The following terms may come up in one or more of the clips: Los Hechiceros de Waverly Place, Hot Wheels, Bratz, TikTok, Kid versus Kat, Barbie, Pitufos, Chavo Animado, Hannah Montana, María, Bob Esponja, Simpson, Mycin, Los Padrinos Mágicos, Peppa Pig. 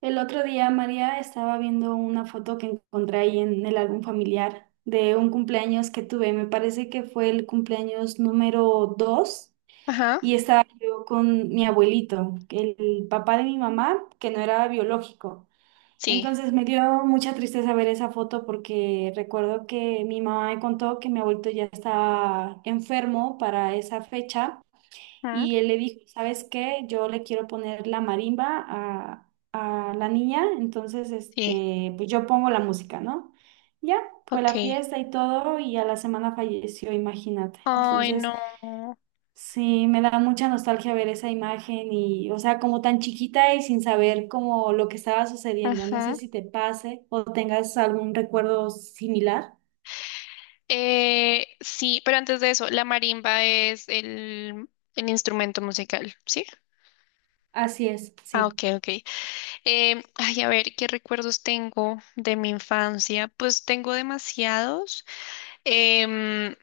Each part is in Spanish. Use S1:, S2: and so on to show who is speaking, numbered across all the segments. S1: El otro día María estaba viendo una foto que encontré ahí en el álbum familiar de un cumpleaños que tuve. Me parece que fue el cumpleaños número 2
S2: Ajá.
S1: y estaba yo con mi abuelito, el papá de mi mamá, que no era biológico.
S2: Sí,
S1: Entonces me dio mucha tristeza ver esa foto porque recuerdo que mi mamá me contó que mi abuelito ya estaba enfermo para esa fecha.
S2: ajá.
S1: Y él le dijo, ¿sabes qué? Yo le quiero poner la marimba a la niña, entonces,
S2: Sí,
S1: pues yo pongo la música, ¿no? Ya, fue la
S2: ok.
S1: fiesta y todo, y a la semana falleció, imagínate.
S2: Ay,
S1: Entonces,
S2: no.
S1: sí, me da mucha nostalgia ver esa imagen y, o sea, como tan chiquita y sin saber como lo que estaba sucediendo. No sé
S2: Ajá.
S1: si te pase o tengas algún recuerdo similar.
S2: Sí, pero antes de eso, la marimba es el instrumento musical, ¿sí?
S1: Así es,
S2: Ah, ok,
S1: sí,
S2: ok. Ay, a ver, ¿qué recuerdos tengo de mi infancia? Pues tengo demasiados. Em,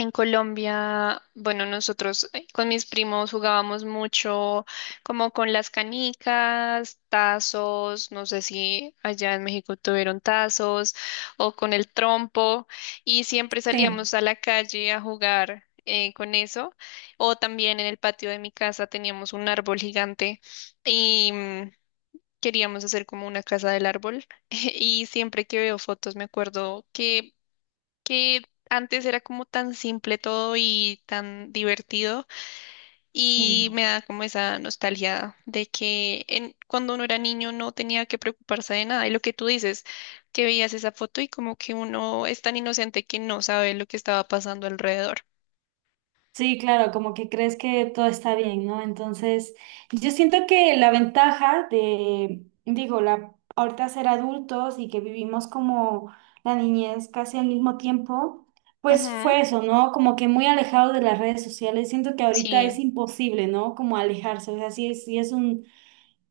S2: En Colombia, bueno, nosotros con mis primos jugábamos mucho como con las canicas, tazos, no sé si allá en México tuvieron tazos, o con el trompo, y siempre
S1: sí,
S2: salíamos a la calle a jugar con eso, o también en el patio de mi casa teníamos un árbol gigante, y queríamos hacer como una casa del árbol y siempre que veo fotos me acuerdo que antes era como tan simple todo y tan divertido. Y
S1: sí.
S2: me da como esa nostalgia de que, cuando uno era niño, no tenía que preocuparse de nada, y lo que tú dices, que veías esa foto y como que uno es tan inocente que no sabe lo que estaba pasando alrededor.
S1: Sí, claro, como que crees que todo está bien, ¿no? Entonces, yo siento que la ventaja de, digo, la, ahorita ser adultos y que vivimos como la niñez casi al mismo tiempo, pues
S2: Ujú.
S1: fue eso, ¿no? Como que muy alejado de las redes sociales. Siento que ahorita es
S2: Sí,
S1: imposible, ¿no? Como alejarse, o sea, sí es un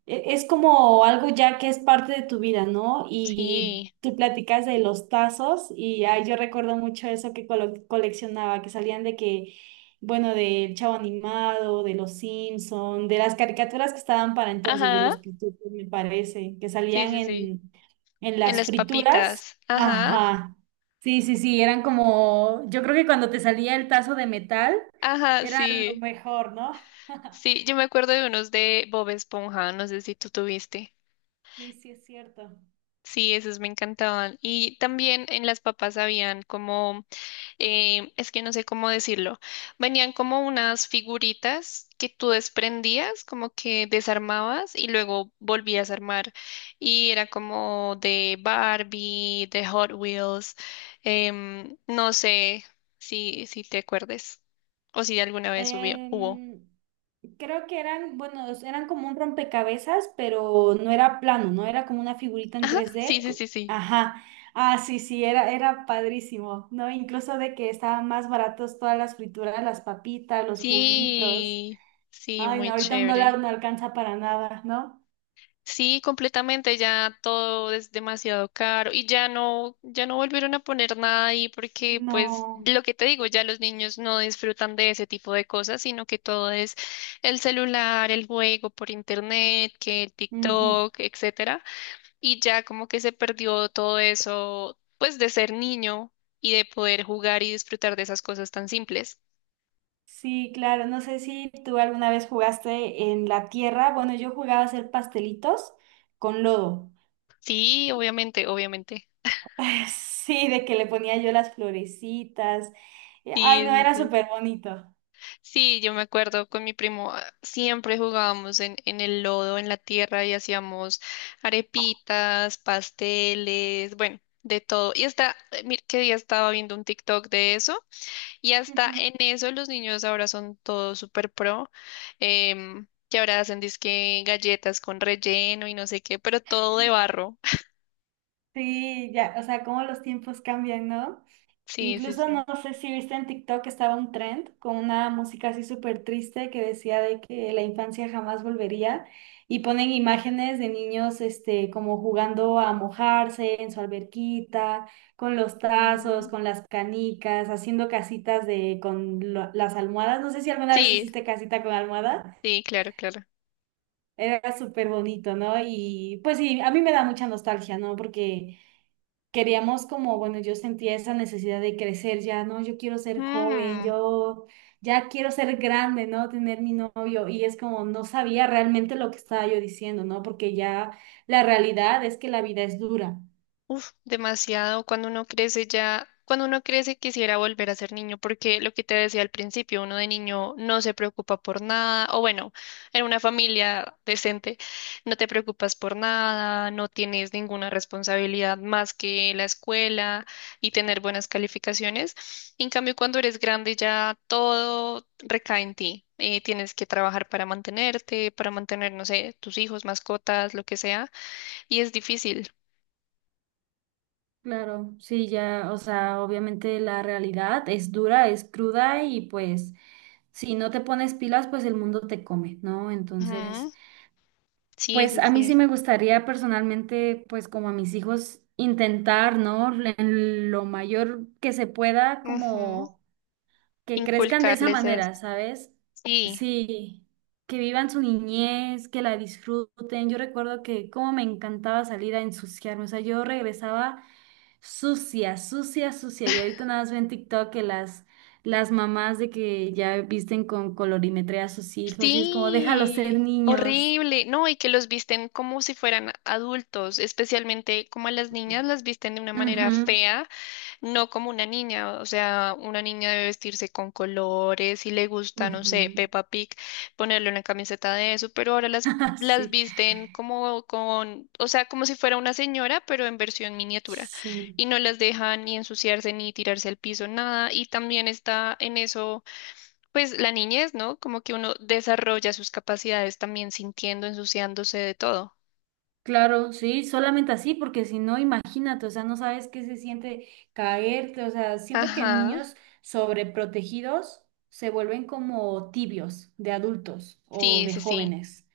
S1: es como algo ya que es parte de tu vida, ¿no? Y
S2: sí,
S1: tú platicas de los tazos y ay, yo recuerdo mucho eso que coleccionaba, que salían de que, bueno, del Chavo Animado, de los Simpson, de las caricaturas que estaban para entonces, de
S2: ajá.
S1: los Pitufos, me parece, que
S2: Sí,
S1: salían
S2: sí, sí,
S1: en
S2: en
S1: las
S2: las
S1: frituras.
S2: papitas, ajá.
S1: Ajá. Sí, sí, sí, eran como, yo creo que cuando te salía el tazo de metal,
S2: Ajá.
S1: era lo
S2: Sí,
S1: mejor, ¿no?
S2: sí, yo me acuerdo de unos de Bob Esponja, no sé si tú tuviste.
S1: Sí, sí, es cierto.
S2: Sí, esos me encantaban. Y también en las papas habían como, es que no sé cómo decirlo, venían como unas figuritas que tú desprendías, como que desarmabas y luego volvías a armar. Y era como de Barbie, de Hot Wheels, no sé si te acuerdes, o si alguna vez hubo.
S1: Em, Creo que eran, bueno, eran como un rompecabezas, pero no era plano, ¿no? Era como una figurita en
S2: Ajá,
S1: tres
S2: sí,
S1: d
S2: sí, sí, sí.
S1: Ajá. Ah, sí, sí, era padrísimo, ¿no? Incluso de que estaban más baratos todas las frituras, las papitas, los juguitos.
S2: Sí, sí,
S1: Ay, no,
S2: muy
S1: ahorita $1
S2: chévere.
S1: no alcanza para nada, ¿no?
S2: Sí, completamente, ya todo es demasiado caro, y ya no volvieron a poner nada ahí, porque pues
S1: No.
S2: lo que te digo, ya los niños no disfrutan de ese tipo de cosas, sino que todo es el celular, el juego por internet, que el
S1: Ujú.
S2: TikTok, etcétera, y ya como que se perdió todo eso, pues de ser niño y de poder jugar y disfrutar de esas cosas tan simples.
S1: Sí, claro, no sé si tú alguna vez jugaste en la tierra. Bueno, yo jugaba a hacer pastelitos con lodo.
S2: Sí, obviamente, obviamente.
S1: Sí, de que le ponía yo las florecitas. Ay,
S2: Sí,
S1: no,
S2: sí,
S1: era
S2: sí.
S1: súper bonito.
S2: Sí, yo me acuerdo con mi primo, ah, siempre jugábamos en el lodo, en la tierra, y hacíamos arepitas, pasteles, bueno, de todo. Y hasta, mira, qué día estaba viendo un TikTok de eso, y hasta
S1: Ujú.
S2: en eso los niños ahora son todos súper pro, que ahora hacen disque galletas con relleno y no sé qué, pero todo de barro.
S1: Sí, ya, o sea, cómo los tiempos cambian, ¿no?
S2: Sí, sí,
S1: Incluso
S2: sí.
S1: no sé si viste en TikTok que estaba un trend con una música así súper triste que decía de que la infancia jamás volvería y ponen imágenes de niños, como jugando a mojarse en su alberquita, con los tazos,
S2: Mm.
S1: con las canicas, haciendo casitas de con las almohadas. No sé si alguna vez
S2: Sí,
S1: hiciste casita con almohada.
S2: sí, claro, claro.
S1: Era súper bonito, ¿no? Y pues sí, a mí me da mucha nostalgia, ¿no? Porque queríamos como, bueno, yo sentía esa necesidad de crecer ya, ¿no? Yo quiero ser joven,
S2: Mm.
S1: yo ya quiero ser grande, ¿no? Tener mi novio. Y es como, no sabía realmente lo que estaba yo diciendo, ¿no? Porque ya la realidad es que la vida es dura.
S2: Uf, demasiado. Cuando uno crece ya, cuando uno crece quisiera volver a ser niño, porque lo que te decía al principio, uno de niño no se preocupa por nada, o bueno, en una familia decente no te preocupas por nada, no tienes ninguna responsabilidad más que la escuela y tener buenas calificaciones. En cambio, cuando eres grande, ya todo recae en ti. Tienes que trabajar para mantenerte, para mantener, no sé, tus hijos, mascotas, lo que sea, y es difícil.
S1: Claro, sí, ya, o sea, obviamente la realidad es dura, es cruda y pues si no te pones pilas, pues el mundo te come, ¿no? Entonces...
S2: Ujú. Sí,
S1: Pues
S2: sí,
S1: a mí sí
S2: sí.
S1: me gustaría personalmente, pues como a mis hijos, intentar, ¿no? En lo mayor que se pueda,
S2: Ujú.
S1: como que crezcan de esa
S2: Inculcarles
S1: manera,
S2: esto.
S1: ¿sabes?
S2: Sí,
S1: Sí, que vivan su niñez, que la disfruten. Yo recuerdo que como me encantaba salir a ensuciarme, o sea, yo regresaba sucia, sucia, sucia. Y ahorita nada más veo en TikTok que las mamás de que ya visten con colorimetría a sus hijos y es como, déjalos ser
S2: sí,
S1: niños.
S2: horrible. No, y que los visten como si fueran adultos, especialmente como a las niñas las visten de una manera
S1: Ujú.
S2: fea. No como una niña, o sea, una niña debe vestirse con colores, si le gusta, no sé,
S1: Ujú.
S2: Peppa Pig, ponerle una camiseta de eso, pero ahora las, las
S1: Sí,
S2: visten como con, o sea, como si fuera una señora, pero en versión miniatura,
S1: sí,
S2: y no las dejan ni ensuciarse ni tirarse al piso, nada, y también está en eso, pues la niñez, ¿no? Como que uno desarrolla sus capacidades también sintiendo, ensuciándose de todo.
S1: claro, sí, solamente así, porque si no, imagínate, o sea, no sabes qué se siente caerte, o sea, siento que
S2: Ajá,
S1: niños sobreprotegidos se vuelven como tibios de adultos o
S2: sí,
S1: de
S2: sí, sí,
S1: jóvenes.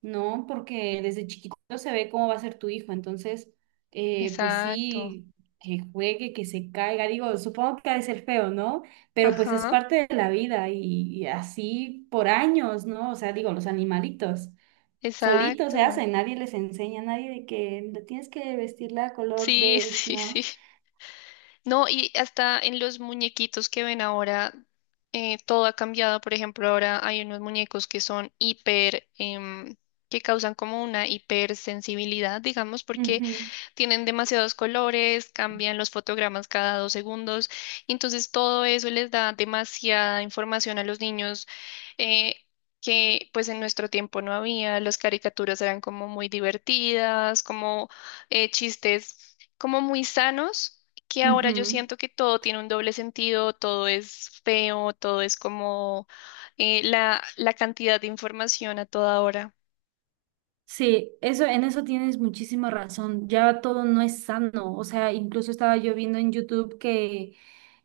S1: No, porque desde chiquito se ve cómo va a ser tu hijo, entonces, pues
S2: exacto,
S1: sí, que juegue, que se caiga, digo, supongo que ha de ser feo, ¿no? Pero pues es
S2: ajá,
S1: parte de la vida y, así por años, ¿no? O sea, digo, los animalitos solitos se
S2: exacto.
S1: hacen, nadie les enseña, nadie de que tienes que vestirla color
S2: Sí,
S1: beige,
S2: sí, sí.
S1: ¿no?
S2: No, y hasta en los muñequitos que ven ahora, todo ha cambiado. Por ejemplo, ahora hay unos muñecos que son hiper, que causan como una hipersensibilidad, digamos, porque
S1: Ujú,
S2: tienen demasiados colores, cambian los fotogramas cada dos segundos, y entonces todo eso les da demasiada información a los niños, eh, que pues en nuestro tiempo no había. Las caricaturas eran como muy divertidas, como chistes como muy sanos, que ahora yo
S1: ujú.
S2: siento que todo tiene un doble sentido, todo es feo, todo es como la, cantidad de información a toda hora.
S1: Sí, eso, en eso tienes muchísima razón. Ya todo no es sano. O sea, incluso estaba yo viendo en YouTube que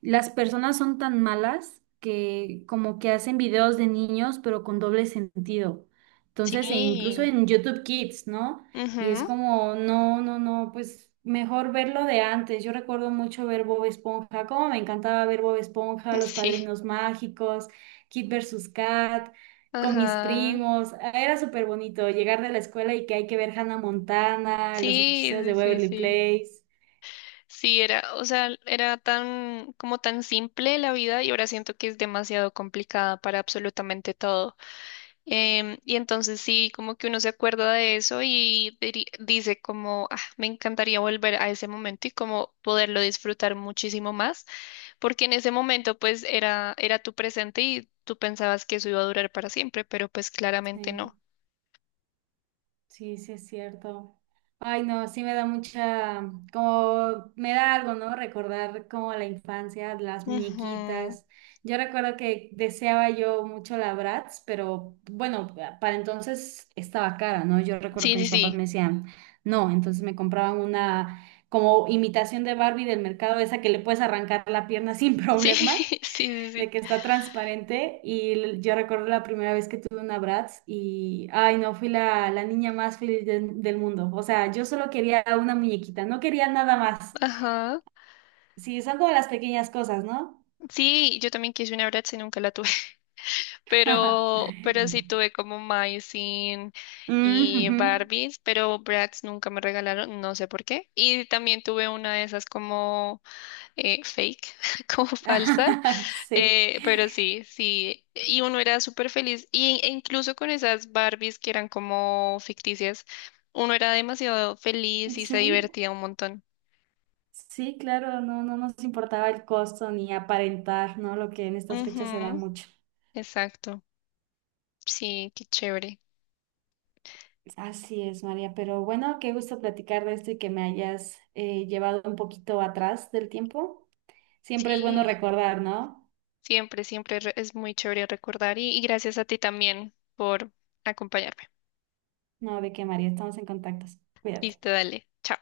S1: las personas son tan malas que como que hacen videos de niños, pero con doble sentido. Entonces, e incluso
S2: Sí,
S1: en YouTube Kids, ¿no? Y es
S2: ujú,
S1: como, no, no, no, pues mejor verlo de antes. Yo recuerdo mucho ver Bob Esponja, como me encantaba ver Bob Esponja, Los
S2: sí,
S1: Padrinos Mágicos, Kid versus Kat con mis
S2: ajá.
S1: primos. Era súper bonito llegar de la escuela y que hay que ver Hannah Montana, Los
S2: Sí,
S1: Hechiceros de
S2: sí, sí,
S1: Waverly
S2: sí.
S1: Place.
S2: Sí, era, o sea, era tan, como tan simple la vida, y ahora siento que es demasiado complicada para absolutamente todo. Y entonces sí, como que uno se acuerda de eso y dice como, "Ah, me encantaría volver a ese momento y como poderlo disfrutar muchísimo más, porque en ese momento pues era tu presente, y tú pensabas que eso iba a durar para siempre, pero pues claramente
S1: Sí.
S2: no".
S1: Sí, sí es cierto. Ay, no, sí me da mucha, como me da algo, ¿no? Recordar como la infancia, las
S2: Ujú.
S1: muñequitas. Yo recuerdo que deseaba yo mucho la Bratz, pero bueno, para entonces estaba cara, ¿no? Yo recuerdo
S2: Sí,
S1: que
S2: sí,
S1: mis papás
S2: sí.
S1: me decían, no, entonces me compraban una como imitación de Barbie del mercado, esa que le puedes arrancar la pierna sin
S2: Sí,
S1: problema
S2: sí, sí,
S1: de
S2: sí.
S1: que está transparente y yo recuerdo la primera vez que tuve una Bratz y, ay no, fui la niña más feliz del mundo. O sea, yo solo quería una muñequita, no quería nada más.
S2: Ajá.
S1: Sí, son como las pequeñas cosas, ¿no?
S2: Sí, yo también quise una Bratz y nunca la tuve, pero sí tuve como Mycin
S1: Mm,
S2: y
S1: ujú.
S2: Barbies, pero Bratz nunca me regalaron, no sé por qué. Y también tuve una de esas como fake, como falsas,
S1: Sí,
S2: pero sí, sí. Y uno era súper feliz, e incluso con esas Barbies que eran como ficticias, uno era demasiado feliz y se
S1: sí,
S2: divertía un montón.
S1: sí, claro, no, no nos importaba el costo ni aparentar, ¿no? Lo que en estas fechas se da
S2: Ujú,
S1: mucho.
S2: exacto, sí, qué chévere.
S1: Así es, María, pero bueno, qué gusto platicar de esto y que me hayas llevado un poquito atrás del tiempo. Siempre es bueno
S2: Sí.
S1: recordar, ¿no?
S2: Siempre, siempre es muy chévere recordar, y gracias a ti también por acompañarme.
S1: No, de que María, estamos en contacto. Cuídate.
S2: Listo, dale. Chao.